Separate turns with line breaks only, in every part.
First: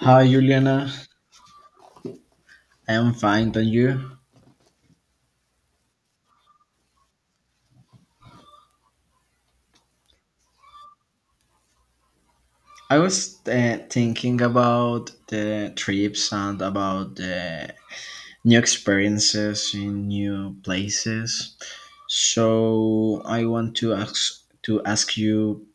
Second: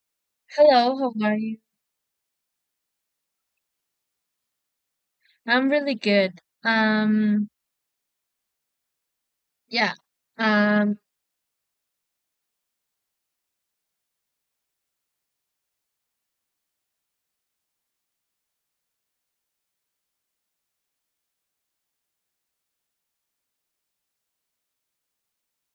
Hi, Juliana.
Hello, how are you?
I am fine, thank you?
I'm really good. Um, yeah. Um,
I was thinking about the trips and about the new experiences in new places. So I want to ask you,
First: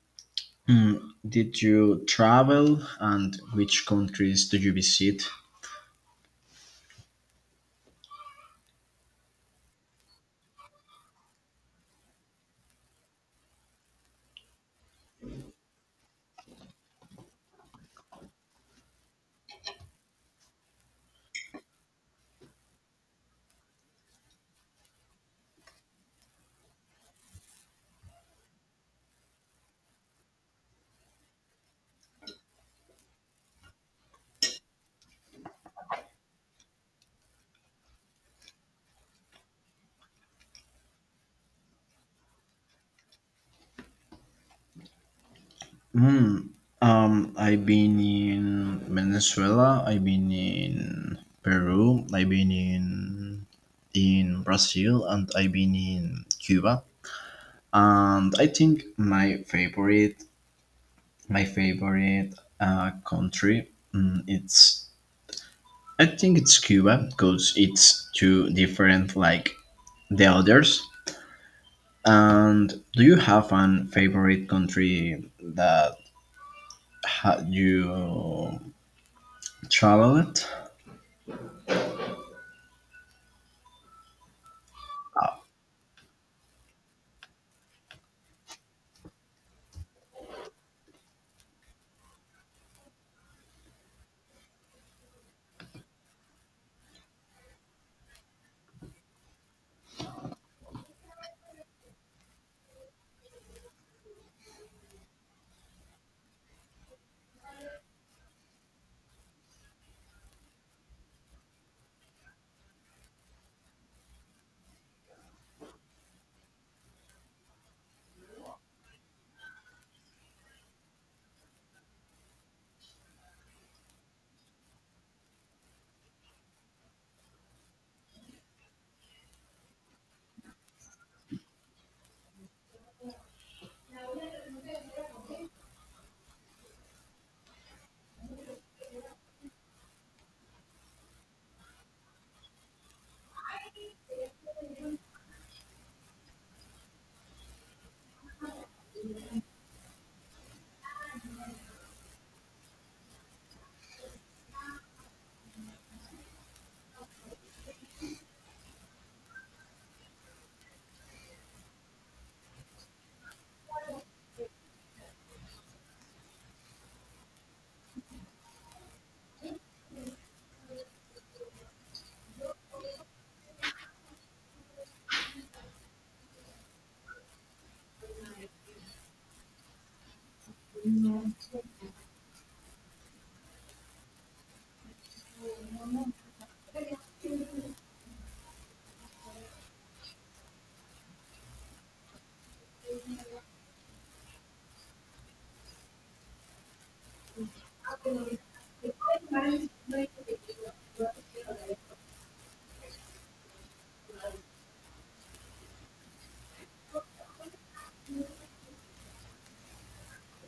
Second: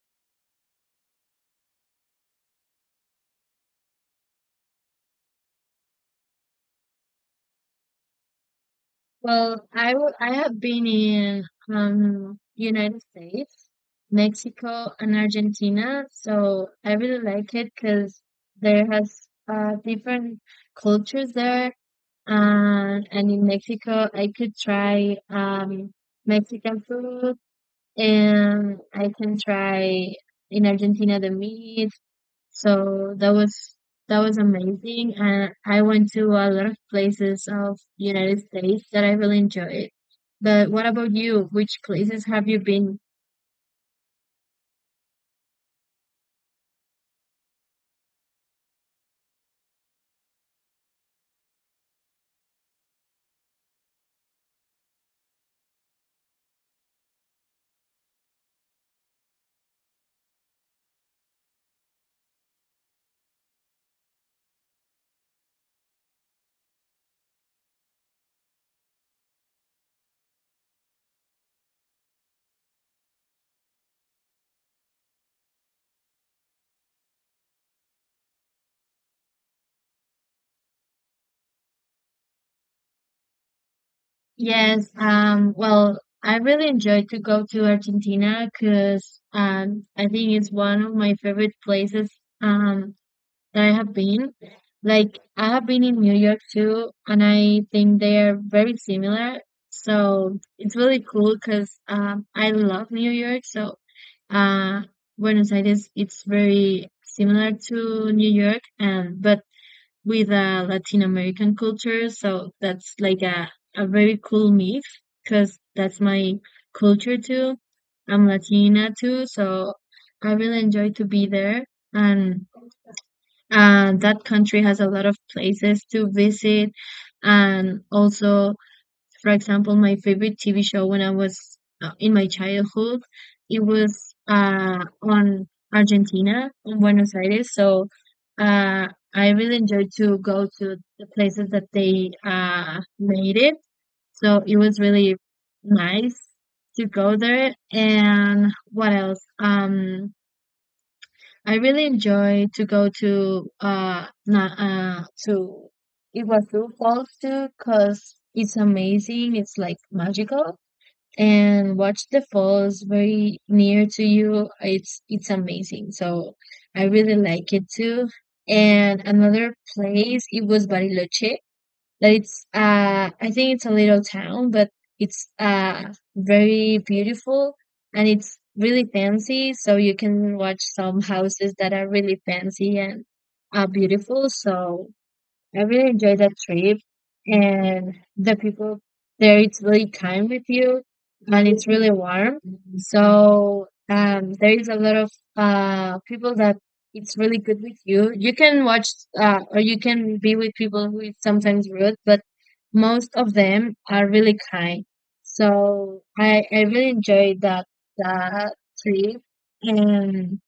mm, did you travel and which countries did you visit?
well, I have been in United States, Mexico, and Argentina, so I really like it because there has different cultures there. And in Mexico, I could try Mexican food, and I can try in Argentina the meat. So that was amazing. And I went to a lot of places of United States that I really enjoyed. But what about you? Which places have you been?
Hmm. I've been in Venezuela. I've been in Peru. I've been in Brazil, and I've been in Cuba. And I think my favorite country, it's I think it's Cuba because it's too different like the others. And do you have an favorite country that you traveled?
Yes, well, I really enjoyed to go to Argentina because I think it's one of my favorite places. Um, that I have been. Like I have been in New York too, and I think they are very similar. So it's really cool because I love New York. So uh, Buenos Aires, it's very similar to New York, and but with a Latin American culture. So that's like a very cool mix because that's my culture too. I'm Latina too, so I really enjoy to be there and and that country has a lot of places to visit and also for example my favorite TV show when I was in my childhood, it was on Argentina on Buenos Aires, so uh, I really enjoyed to go to the places that they made it, so it was really nice to go there. And what else? I really enjoy to go to na to Iguazu Falls too, cause it's amazing. It's like magical, and watch the falls very near to you. It's amazing. So I really like it too. And another place it was Bariloche, that it's I think it's a little town, but it's very beautiful and it's really fancy. So you can watch some houses that are really fancy and beautiful. So I really enjoyed that trip and the people there, it's really kind with you and it's really warm. So there is a lot of people that it's really good with you. You can watch or you can be with people who is sometimes rude, but most of them are really kind. So I really enjoyed that, that trip and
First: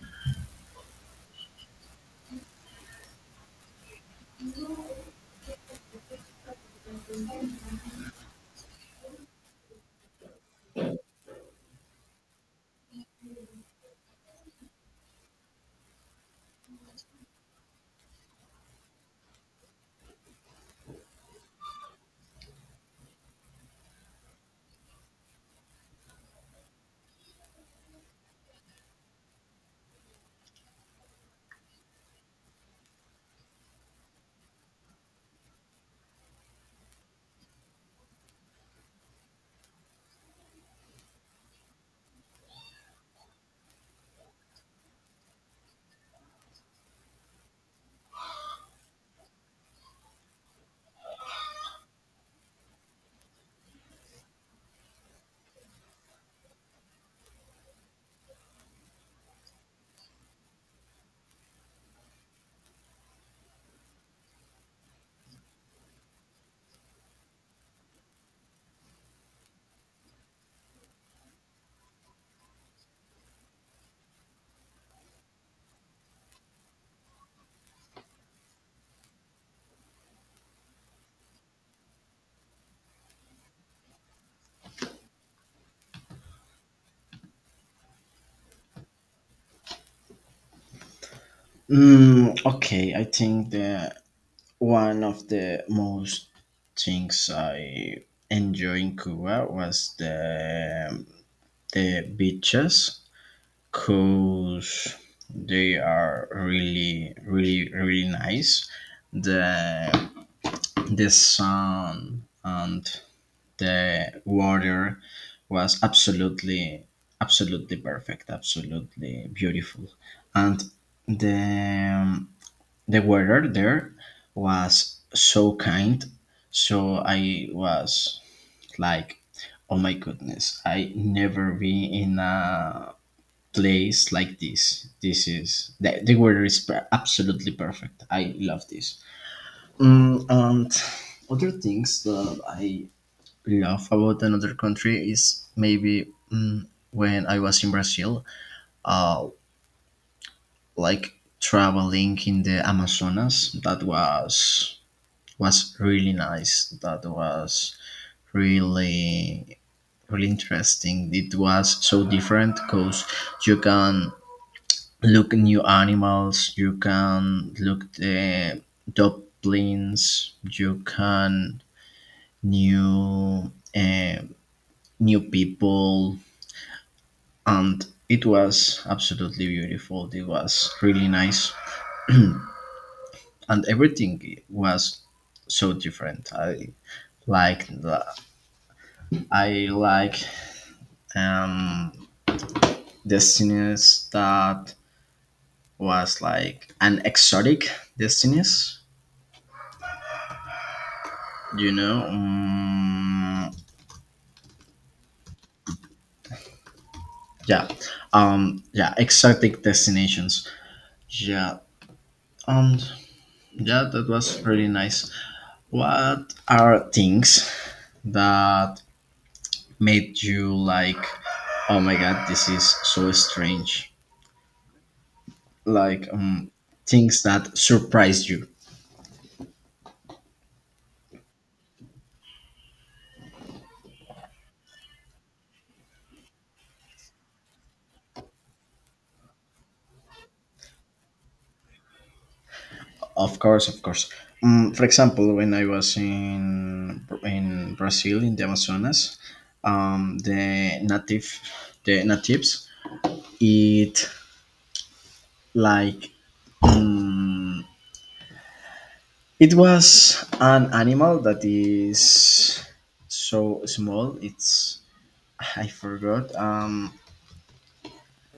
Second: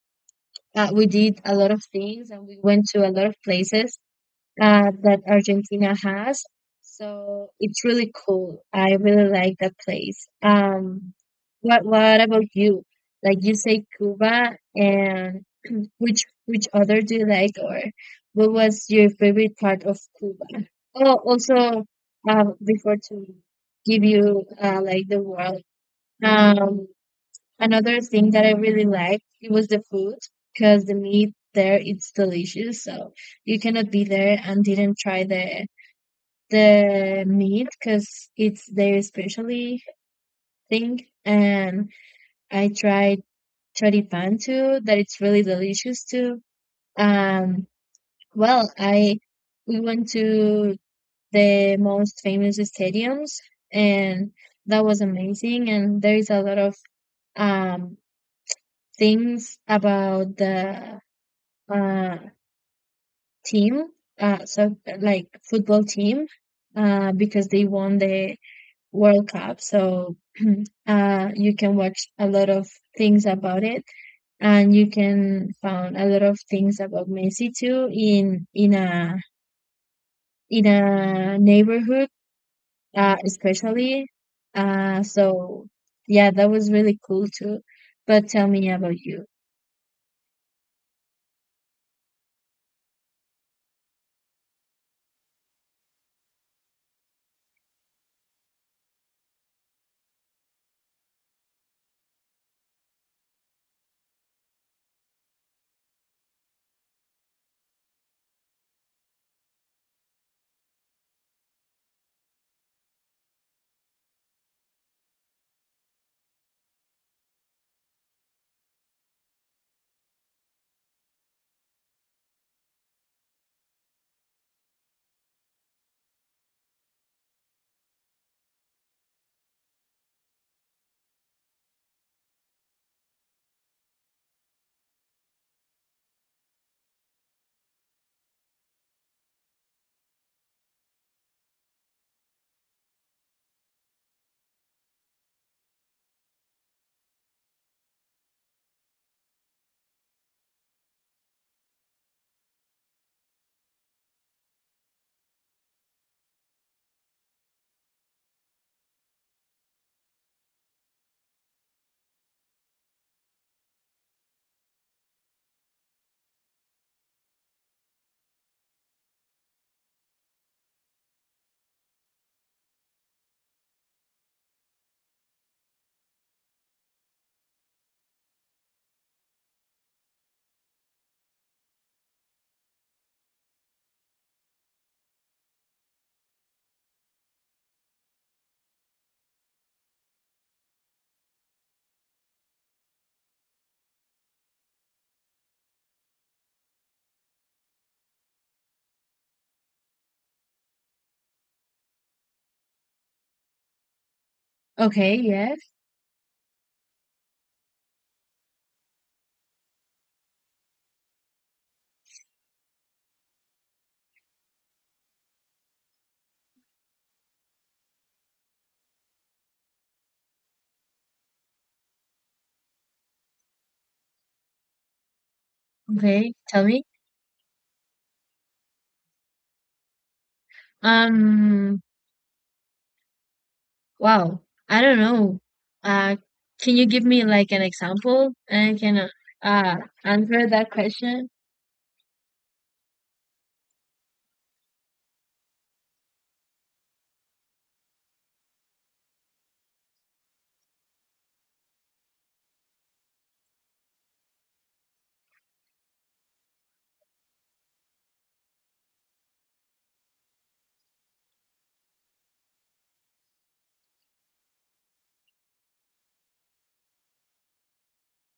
we did a lot of things and we went to a lot of places that Argentina has. So it's really cool. I really like that place. What about you? Like you say Cuba, and which other do you like, or what was your favorite part of Cuba? Oh, also, before to give you like the world. Um, Another thing that I really liked it was the food because the meat there it's delicious. So you cannot be there and didn't try the meat because it's their specialty thing. And I tried choripan too, that it's really delicious too. Um, well, I we went to the most famous stadiums and that was amazing. And there is a lot of um things about the uh team, so like football team, because they won the World Cup, so you can watch a lot of things about it and you can find a lot of things about Messi too in in a neighborhood, especially, so yeah, that was really cool too, but tell me about you.
Okay, I think the one of the most things I enjoy in Cuba was the beaches, cause they are really, really, really nice. The the sun and the water was absolutely, absolutely perfect, absolutely beautiful, and the the weather there was so kind, so I was like, "Oh my goodness, I never been in a place like this." The weather is absolutely perfect. I love this. And other things that I love about another country is maybe mm, when I was in Brazil, uh, like traveling in the Amazonas. That was really nice. That was really really interesting. It was so different because you can look new animals, you can look the dublins, you can new uh, new people, and it was absolutely beautiful. It was really nice, and everything was so different. Like the, I like um destinies that was like an exotic destinies you know um,
Okay, yes.
yeah. Yeah, exotic destinations. Yeah. um yeah, that was pretty nice. What are things that made you like, "Oh my god, this is so strange," like,
Okay, tell me.
things that surprised you?
um Wow, I don't know. Uh, can you give me like an example and can uh answer that question?
Of course, of course. For example, when I was in Brazil in the Amazonas, um, the native the natives eat like, um, it was an animal that is so small. It's I forgot.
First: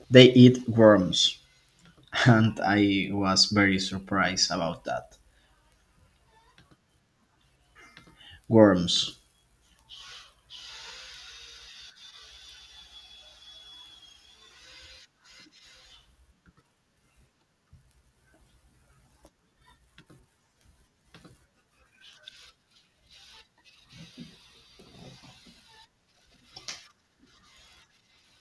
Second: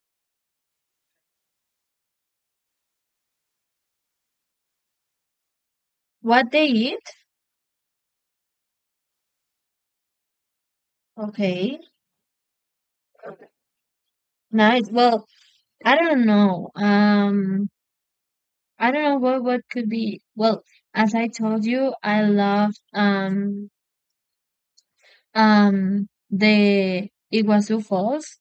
They eat worms, and I was very surprised about that.
What they eat?
Worms.
Okay, nice. Well, I don't know. I don't know what could be. Well, as I told you, I love the Iguazu Falls.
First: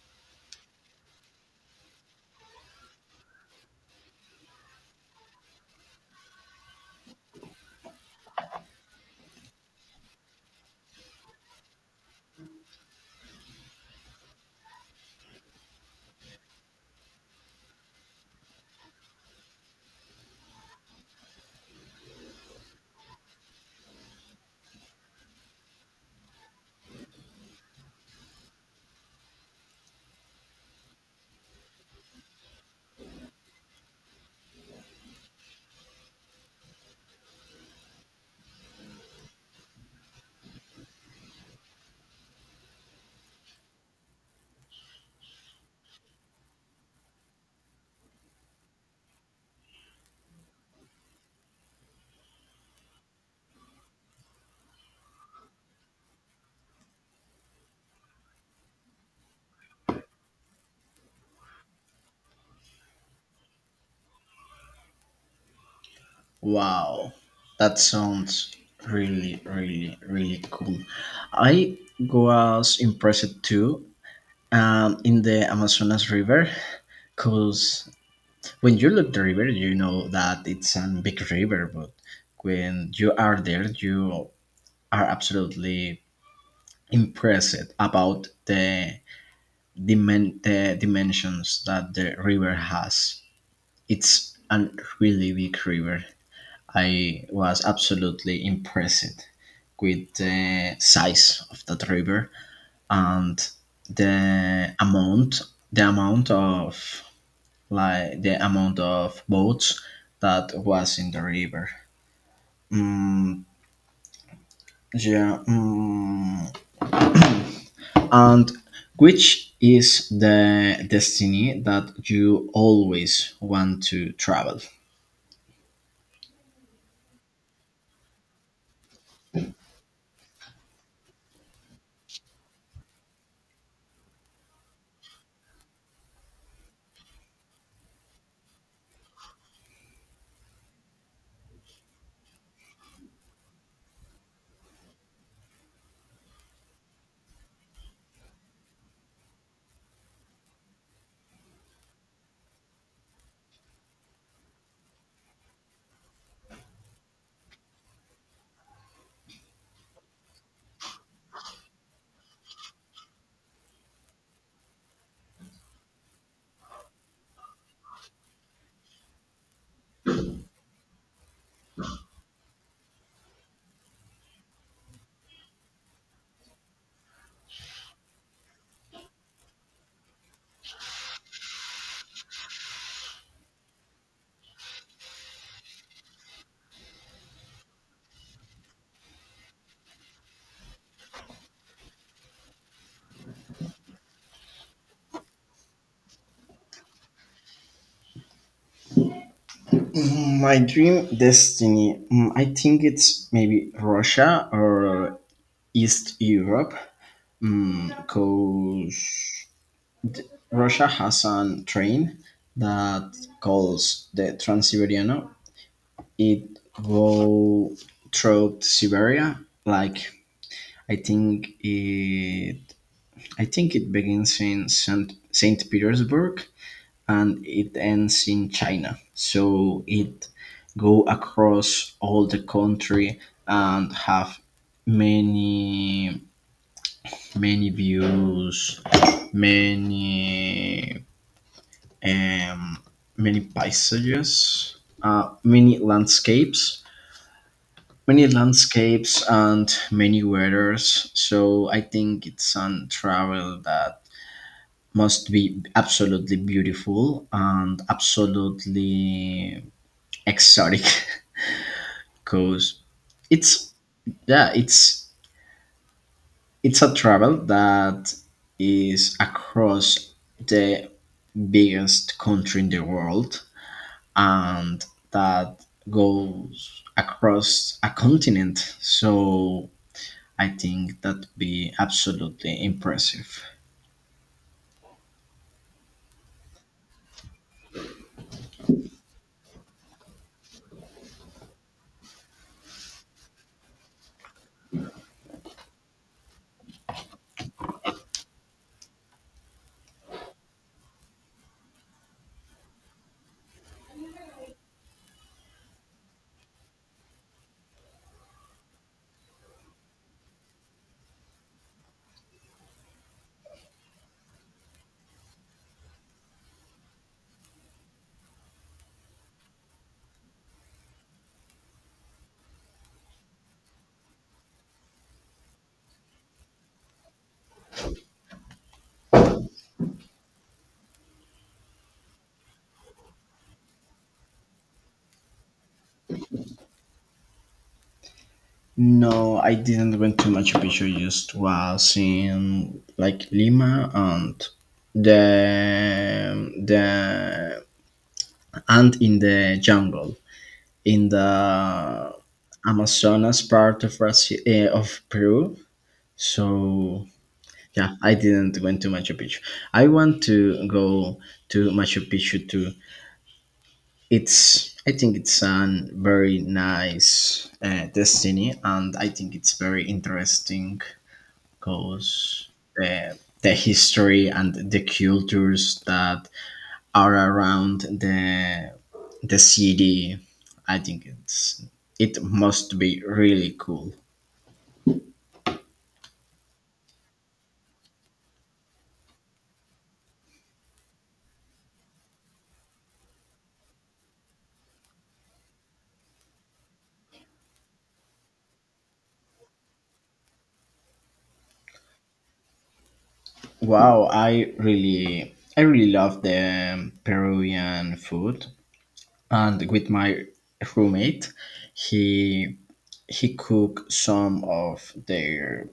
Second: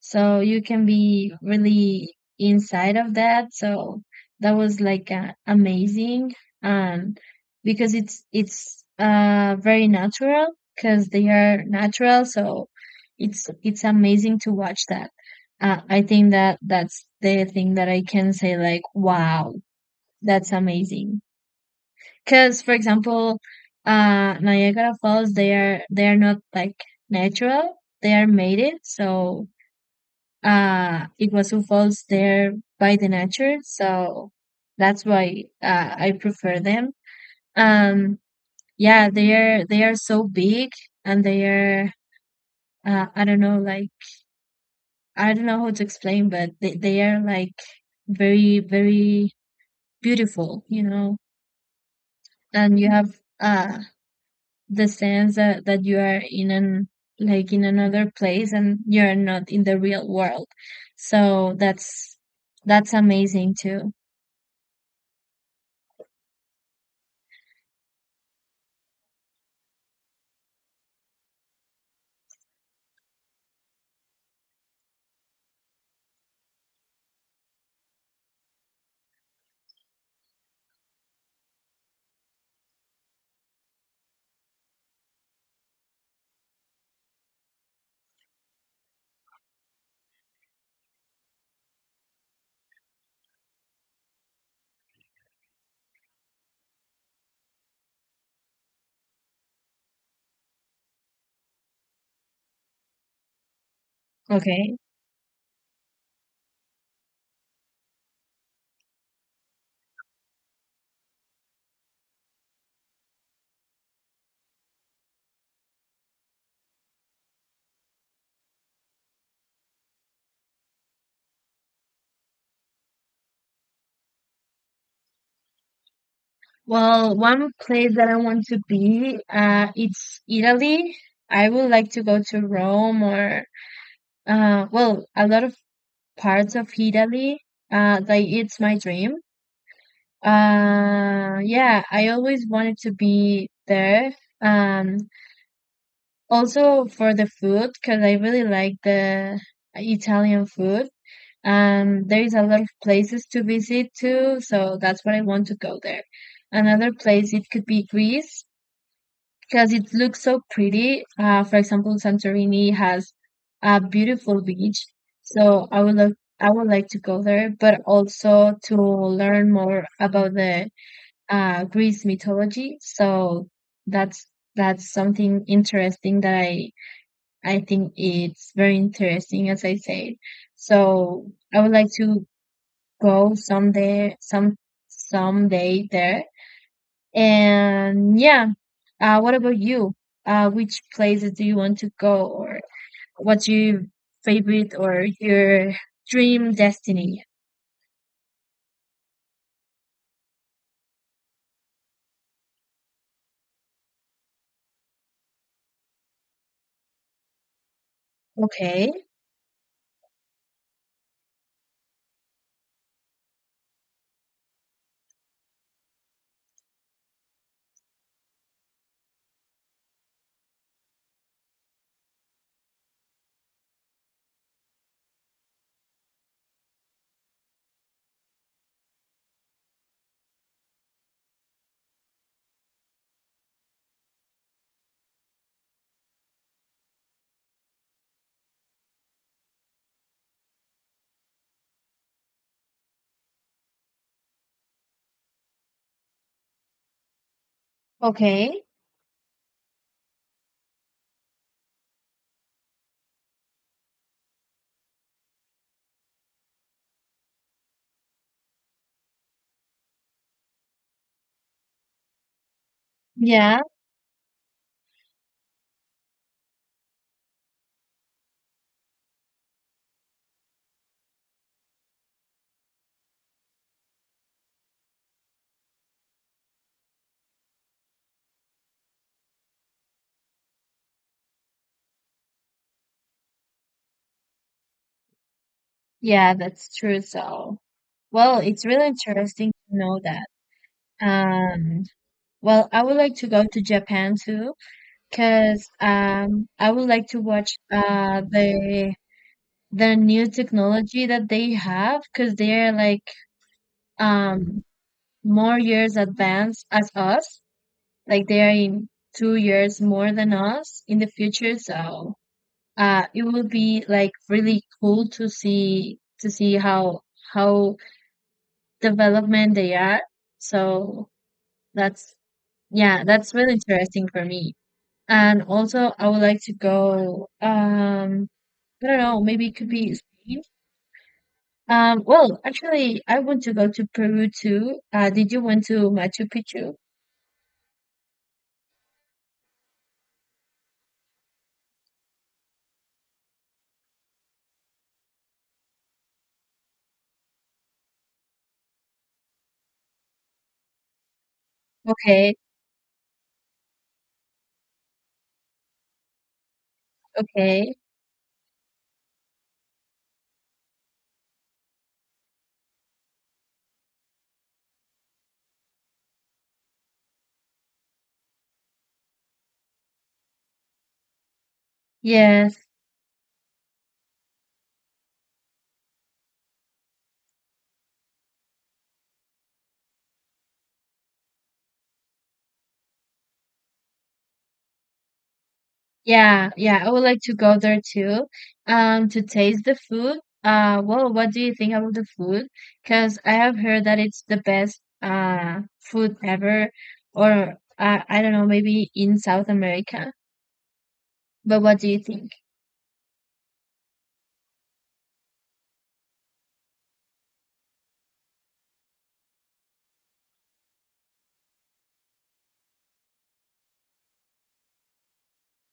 So you can be really inside of that. So that was like amazing, and because it's very natural because they are natural, so it's amazing to watch that. I think that that's the thing that I can say like wow, that's amazing. Because for example, Niagara Falls, they are not like natural, they are made it, so it was involved there by the nature, so that's why I prefer them. um yeah, they are so big, and they are I don't know, like I don't know how to explain, but they are like very beautiful, and you have the sense that you are in an, like in another place, and you're not in the real world, so that's amazing too.
Wow, that sounds really, really, really cool. I was impressed too, in the Amazonas River, because when you look the river, you know that it's a big river, but when you are there, you are absolutely impressed about the dimensions that the river has. It's a really big river. I was absolutely impressed with the size of that river and the
Okay,
amount the amount of like the amount of boats that was in the river. Mm, yeah. Mm. And which is the destiny that you always want to travel?
well, one place that I want to be, it's Italy. I would like to go to Rome, or well, a lot of parts of Italy. Like it's my dream. Yeah, I always wanted to be there. Um, also for the food, because I really like the Italian food. There is a lot of places to visit too, so that's what I want to go there. Another place, it could be Greece, because it looks so pretty. For example, Santorini has a beautiful beach, so I would love, I would like to go there, but also to learn more about the Greece mythology. So that's that's something interesting that I think it's very interesting, as I said. So I would like to go someday, someday there, and yeah, what about you? Which places do you want to go, or what's your favorite or your dream destiny?
My dream destiny, I think it's maybe Russia or East Europe,
Okay.
because Russia has a train that calls the Trans-Siberian. It goes through Siberia, like, I think it. I think it begins in Saint Petersburg, and it ends in China. So it go across all the country, and have many many views, many um, many paisages, uh, many landscapes, many
Okay,
landscapes and many weathers. So I think it's a travel that must be absolutely beautiful and absolutely exotic, because
yeah,
it's yeah, it's a travel that is across the biggest country in the world and that goes across a continent. So I think that'd be absolutely impressive.
yeah, that's true. So, well, it's really interesting to know that. Um, well, I would like to go to Japan too, because I would like to watch the new technology that they have, because they're like um more years advanced as us. Like they are in 2 years more than us in the future. So it will be like really cool to see how how development they are. So that's yeah, that's really interesting for me. And also, I would like to go. I don't know. Maybe it could be Spain. Well, actually, I want to go to Peru too. Did you went to Machu Picchu?
No, I didn't went to Machu Picchu. Just was in like Lima, the the and in the jungle in the
Okay,
Amazonas part of Brazil, of Peru. So.
okay.
Yeah, I didn't went to Machu Picchu. I want to go to Machu Picchu too. It's I think it's a very nice destiny, and I think it's very interesting because
Yes.
the history and the cultures that are around the city. I think it must be really cool.
Yeah, yeah, I would like to go there too, to taste the food. Well, what do you think about the food? Because I have heard that it's the best food ever, or I don't know, maybe in South America. But what do you think?
Wow, I really love the Peruvian food. And with my roommate, he he cooked some of their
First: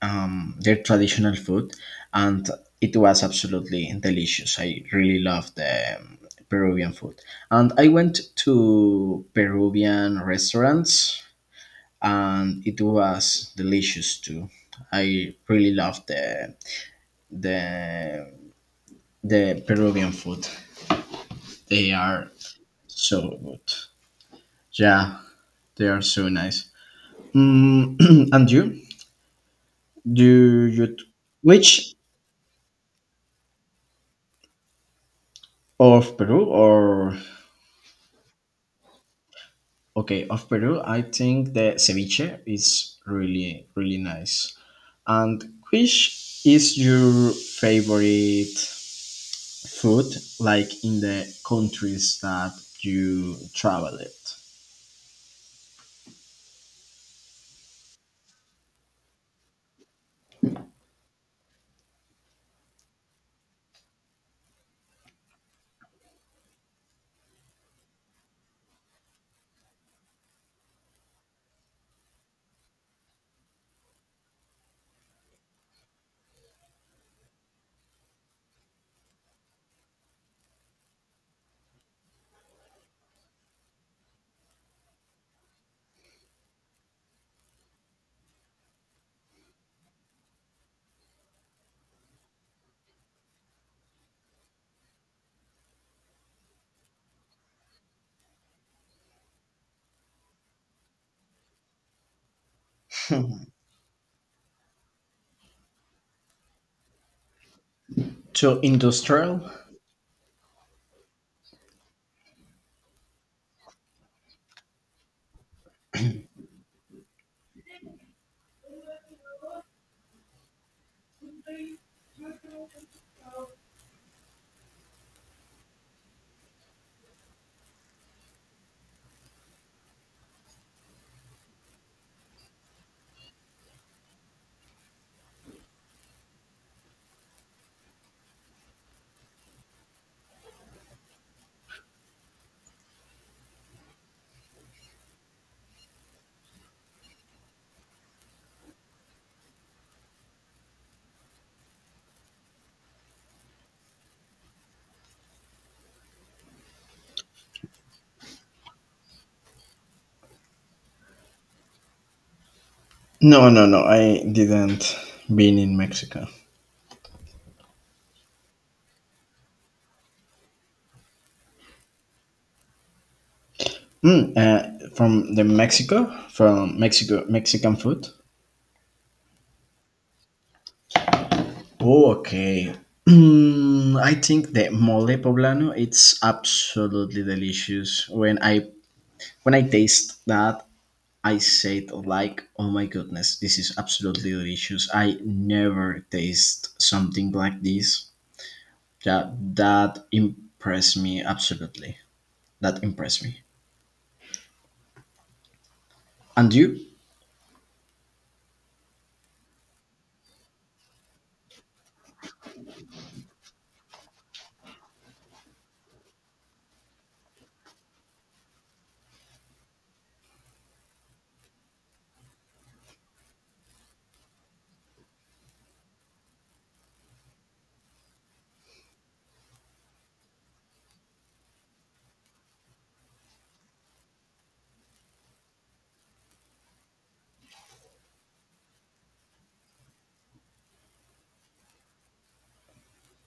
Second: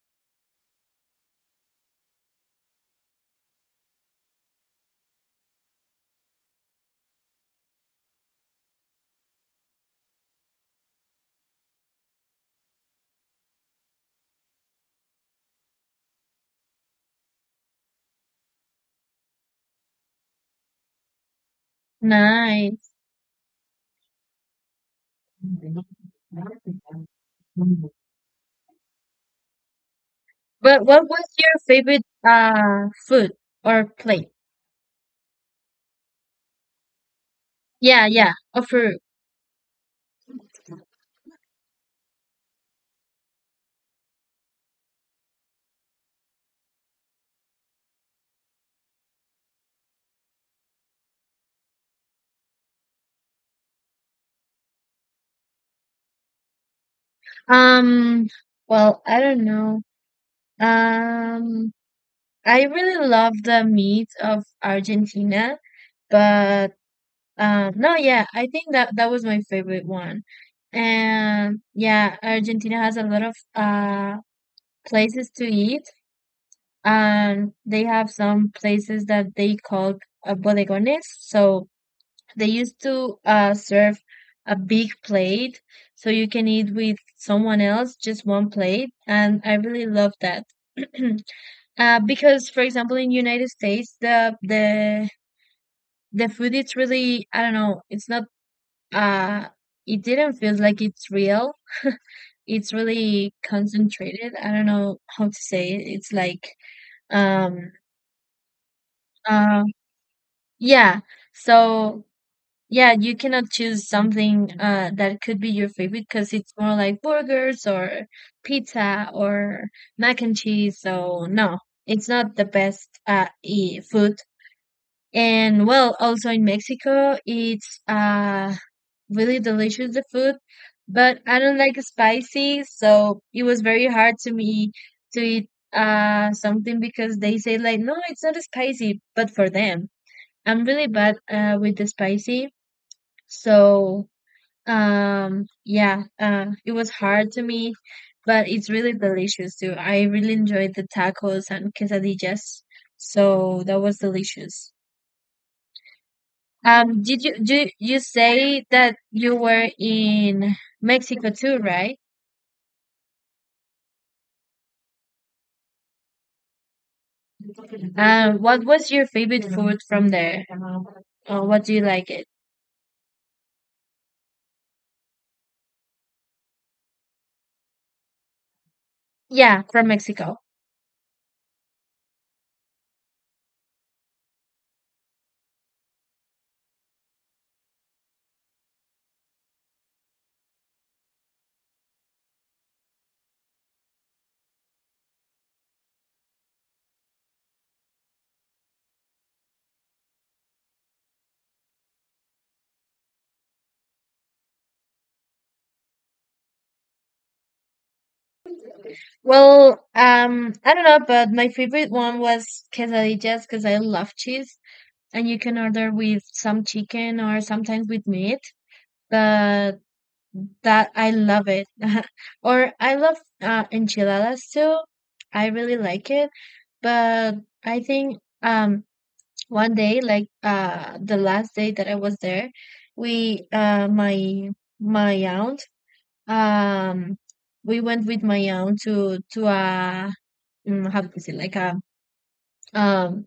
um, their traditional food, and it was absolutely delicious. I really love the Peruvian food, and I went to Peruvian restaurants, and it was delicious too. I really love the the Peruvian food. They are
Nice.
so good. Yeah, they are so nice. Mm, and you? Do
But
you t-
what was your
which
favorite food or plate?
of Peru, or
Yeah, yeah, of fruit.
okay, of Peru? I think the ceviche is really really nice. And which is your favorite food? Like in the countries that you traveled,
Um, well, I don't know. Um. I really love the meat of Argentina, but no, yeah, I think that that was my favorite one. And yeah, Argentina has a lot of places to eat, and they have some places that they call bodegones. So they used to serve a big plate, so you can eat with someone else, just one plate, and I really love that. Because for example, in United States, the food it's really I don't know, it's not uh it didn't feel like it's real. It's really concentrated. I don't know how to say it. It's like um
to industrial?
uh yeah. So yeah, you cannot choose something that could be your favorite because it's more like burgers or pizza or mac and cheese. So no, it's not the best e food. And well, also in Mexico, it's really delicious the food, but I don't like spicy, so it was very hard to me to eat something because they say like no, it's not spicy, but for them, I'm really bad with the spicy, so yeah, it was hard to me, but it's really delicious too. I really enjoyed the tacos and quesadillas, so that was delicious. Did you do you say that you were in Mexico too, right?
No, no, no. I didn't been in Mexico.
What was your favorite food from there? What do you like it?
From Mexico, Mexican food.
Yeah, from Mexico.
Oh, okay. I think the mole poblano it's absolutely delicious. When I taste that, I said like, "Oh my goodness, this is absolutely delicious. I never taste something like this." That impressed me absolutely. That impressed me. And you?
Well, I don't know, but my favorite one was quesadillas because I love cheese, and you can order with some chicken or sometimes with meat. But that I love it. Or I love enchiladas too. I really like it. But I think one day, like the last day that I was there, we my aunt, um we went with my aunt to how to say, like a um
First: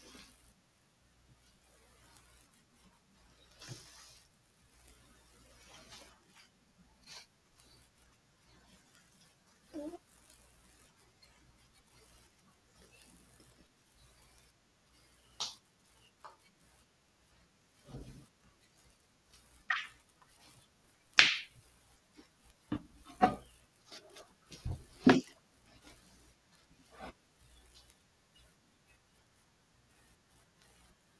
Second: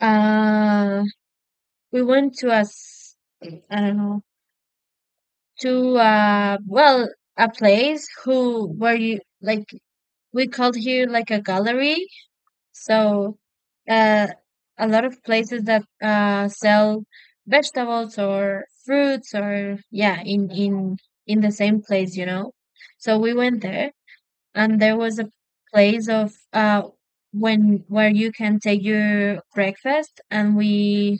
uh we went to a s- I don't know, to well, a place who where you like, we called here like a gallery. So, uh, a lot of places that sell vegetables or fruits or yeah, in in the same place. So we went there, and there was a place of when where you can take your breakfast, and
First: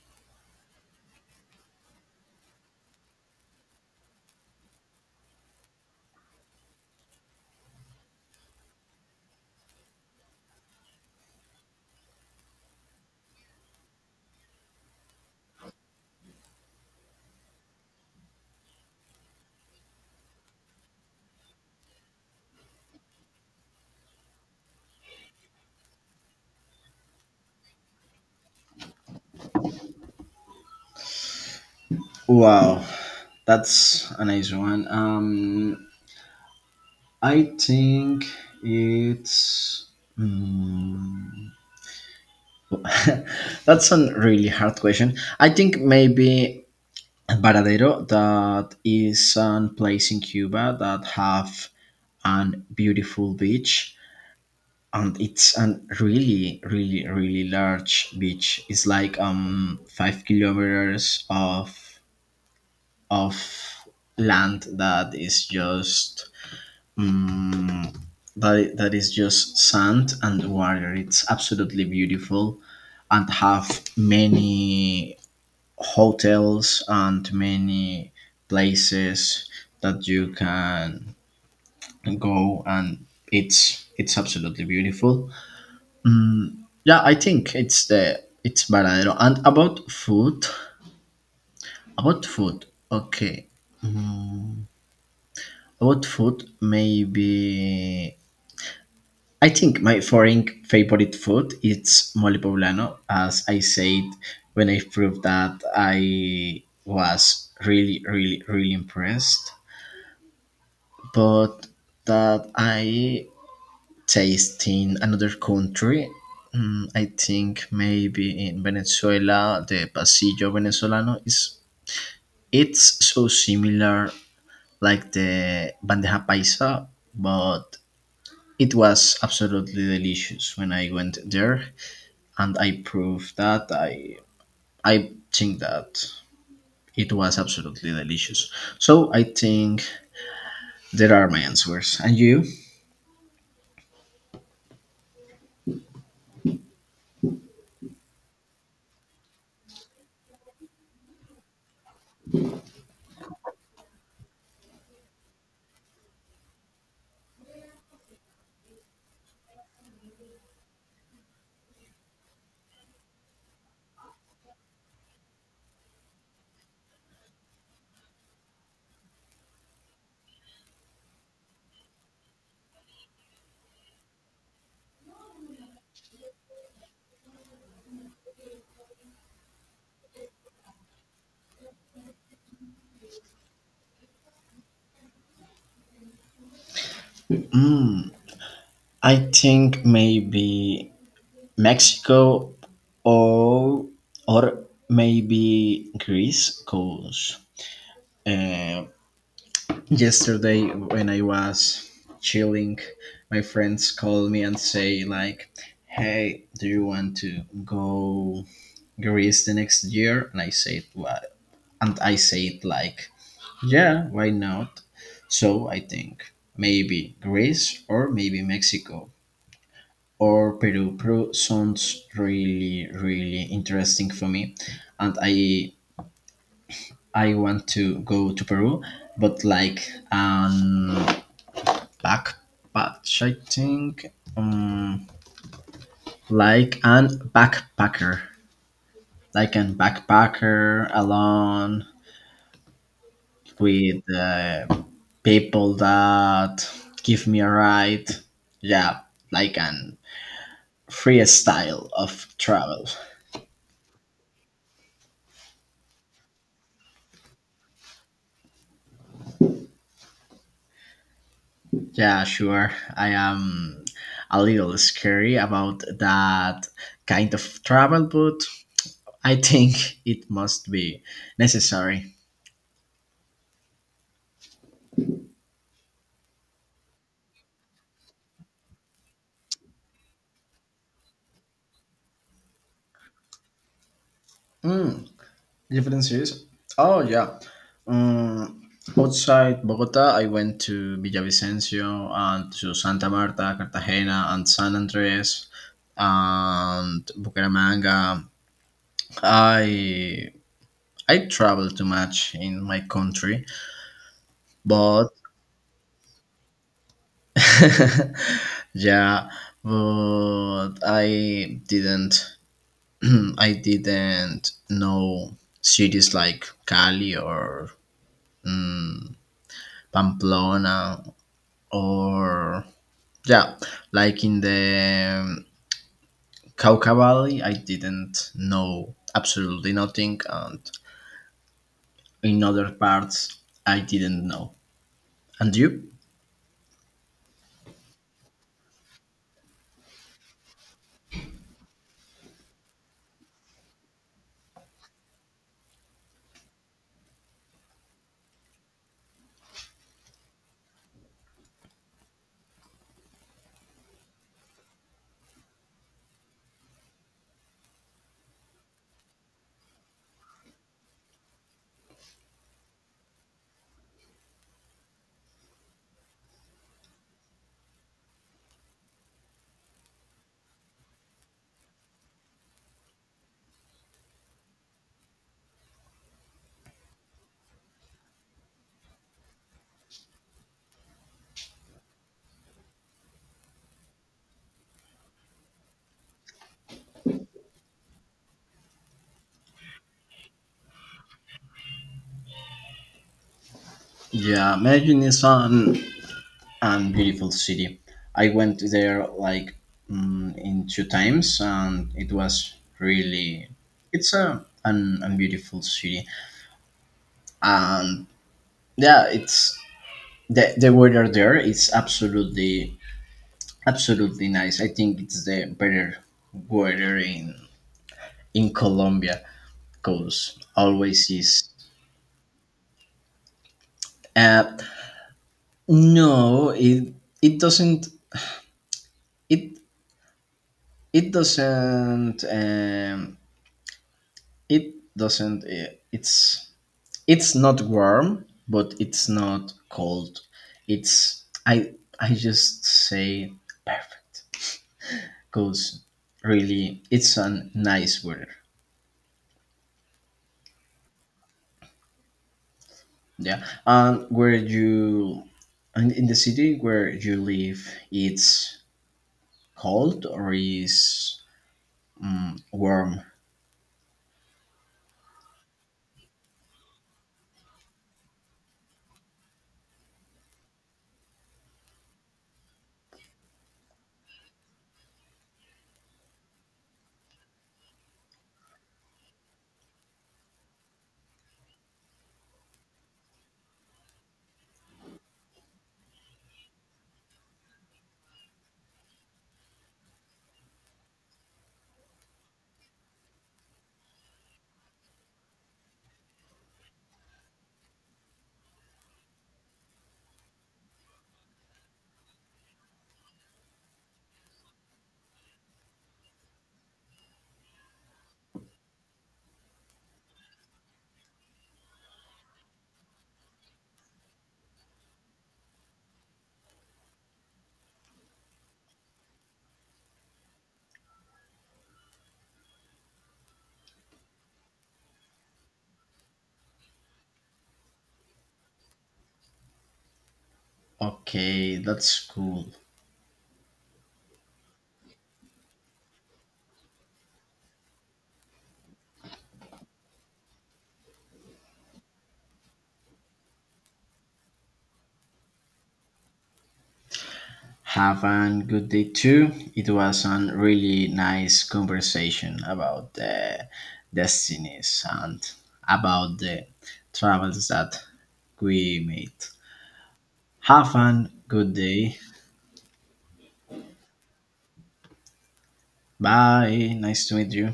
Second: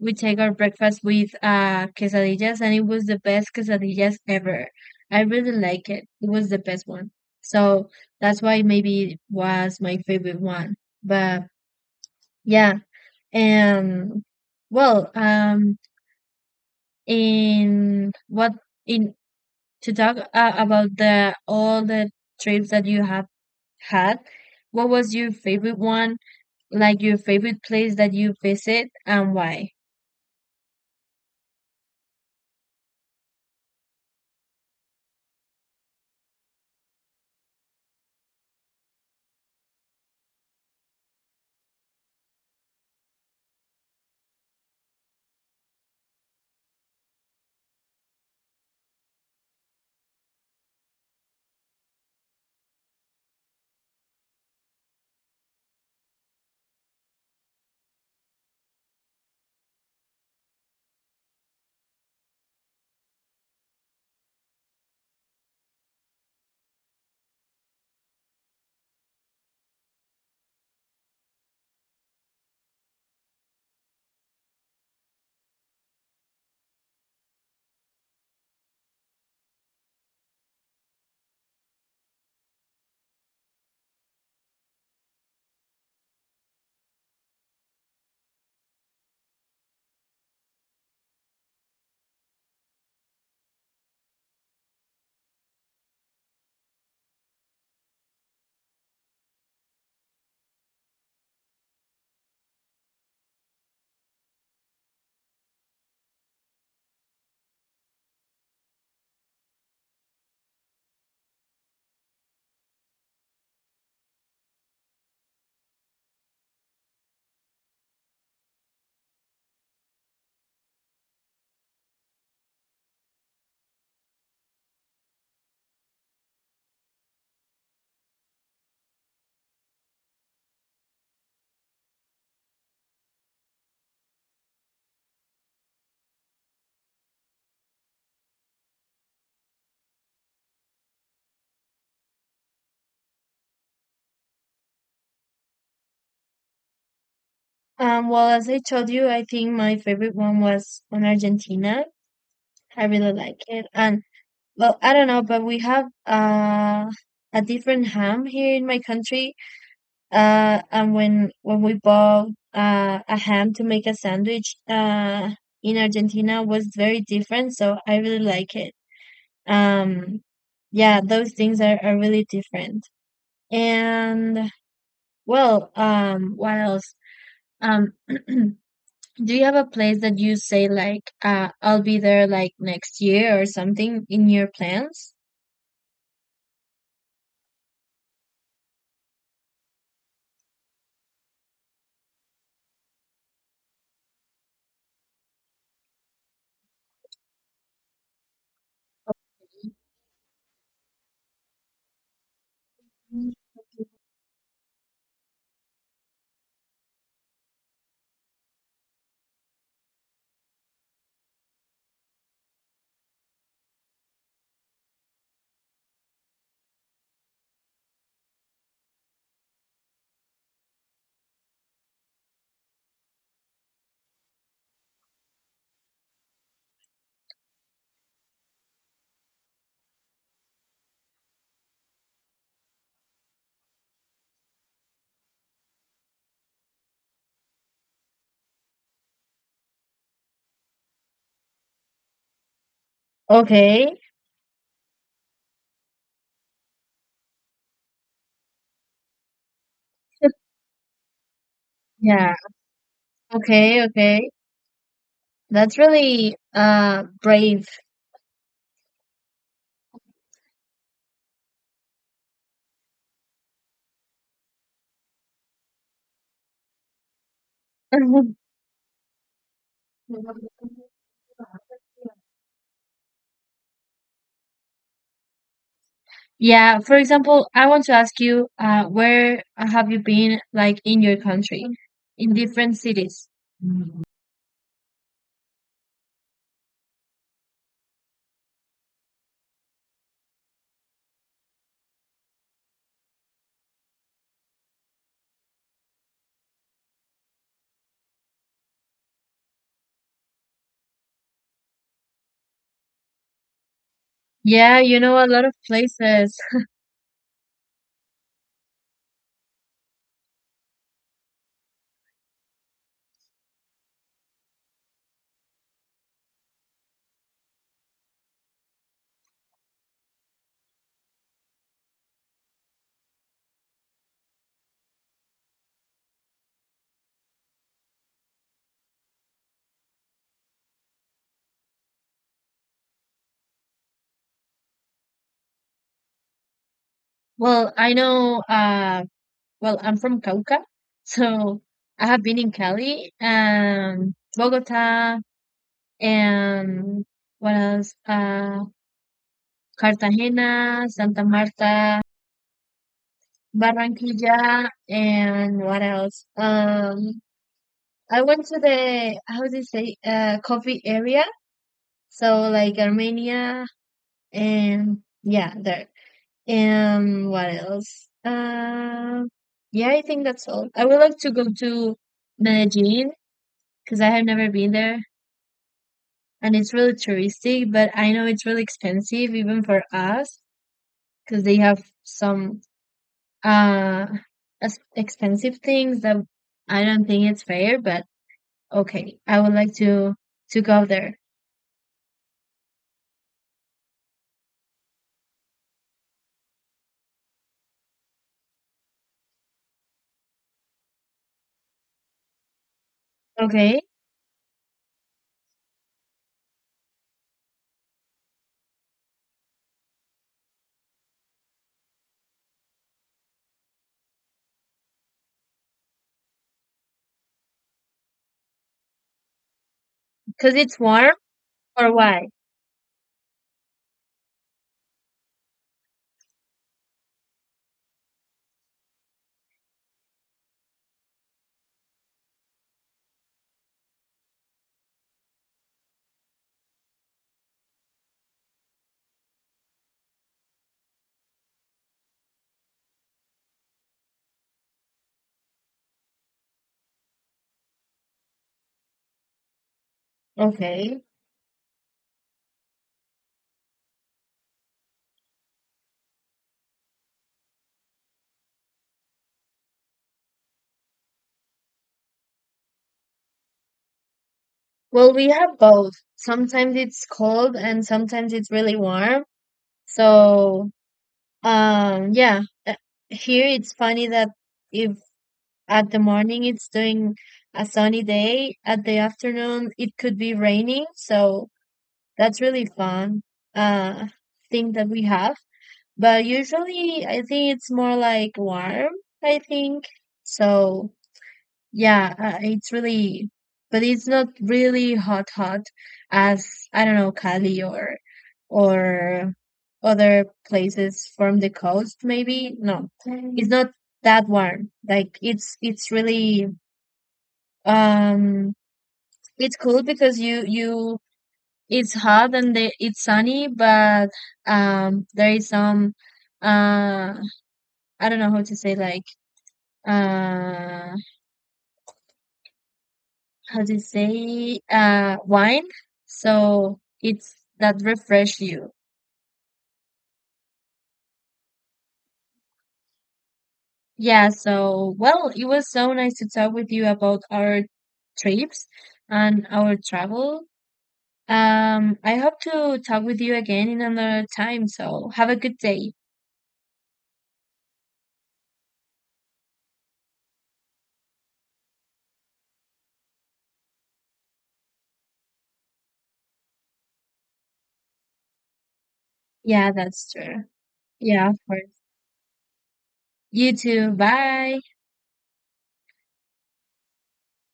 we take our breakfast with quesadillas, and it was the best quesadillas ever. I really like it. It was the best one. So that's why maybe it was my favorite one. But yeah, and well, in what in to talk about the all the trips that you have had, what was your favorite one? Like your favorite place that you visit, and why?
Wow, that's a nice one. I think it's. Mm, that's a really hard question. I think maybe Varadero, that is a place in Cuba that have an beautiful beach, and it's a really, really, really large beach. It's like 5 kilometers of of land that is just um, that is just sand and water. It's absolutely beautiful, and have many hotels and many places that you can go, and it's absolutely beautiful. Yeah, I think it's Varadero. And about food, okay. about food Maybe I think my foreign favorite food is mole poblano, as I said. When I proved that, I was really really really impressed. But that I taste in another country. I think maybe in Venezuela, the pasillo venezolano is it's so similar like the bandeja paisa, but it was absolutely delicious when I went there, and I proved that I think that it was absolutely delicious. So I think there are my answers. And you?
Well, as I told you, I think my favorite one was on Argentina. I really like it, and well, I don't know, but we have a different ham here in my country. And when we bought a ham to make a sandwich, in Argentina was very different, so I really like it. Um, yeah, those things are really different. And well, what else? Um, do you have a place that you say like I'll be there like next year or something, in your plans?
Mm, I think maybe Mexico, or maybe Greece, because uh, yesterday when I was chilling, my friends called me and say like, "Hey, do you want to go Greece the next year?" And I said, "What?" And I said like, "Yeah, why not?" So I think maybe Greece or maybe Mexico. Or Peru. Peru sounds really really interesting for me, and I want to go to Peru, but like an backpatch I think, um, like an backpacker, like an backpacker alone
Okay.
with people that give me a ride. Yeah, like an freestyle
Yeah.
of travel.
Okay. Okay. That's really brave.
Yeah, sure. I am a little scary about that kind of travel, but I think it must be necessary.
Yeah, for example, I want to ask you, where have you been, like in your country, in different cities?
Mm, Differences? Oh, yeah. Um, outside Bogota, I went to Villavicencio and to Santa Marta, Cartagena, and San Andres, and Bucaramanga. I I travel too much in my country,
Yeah, you
but
know a lot of places.
yeah, but I didn't I didn't know cities like Cali, or mm, Pamplona, or yeah, like in the Cauca Valley, I didn't know absolutely nothing, and in other parts, I didn't know. And you?
Well, I know, well, I'm from Cauca, so I have been in Cali and Bogota, and what else? Cartagena, Santa Marta, Barranquilla, and what else? I went to the, how do you say, coffee area. So like Armenia, and yeah, there. And what else? Yeah, I think that's all. I would like to go to Medellin because I have never been there and it's really touristic, but I know it's really expensive even for us because they have some uh expensive things that I don't think it's fair, but okay, I would like to go there.
Yeah, Medellin is an and beautiful city. I went there like in two times, and it was really
Okay,
a beautiful city. And yeah, it's the weather there is absolutely absolutely nice. I think it's the better weather in Colombia, because
because it's
always
warm,
is.
or why?
Uh, no, it doesn't, it it doesn't, it doesn't, it's not warm but it's not cold. It's I just say perfect, because really it's a nice weather.
Okay.
Yeah, and where you, and in the city where you live, it's cold or is warm?
Well, we have both. Sometimes it's cold and sometimes it's really warm. So, yeah, here it's funny that if at the morning it's doing a sunny day, at the afternoon it could be raining. So that's really fun, uh, thing that we have. But usually I think it's more like warm, I think. So, yeah, it's really, but it's not really hot hot as I don't know Cali or other places from the coast maybe. No, it's not that warm. Like it's really um it's cool because you it's hot and the, it's sunny, but there is some uh I don't know how to say, like uh how to say wine, so it's that refresh you.
Okay, that's cool.
Yeah, so well, it was so nice to talk with you about our trips and our travel. I hope to talk with you again in another time, so have a good day.
Have a good day too. It was a really nice conversation about the destinies and about the travels that we made.
Yeah, that's true.
Have a
Yeah, of
good
course,
day.
you too. Bye.
Bye. Nice to meet you.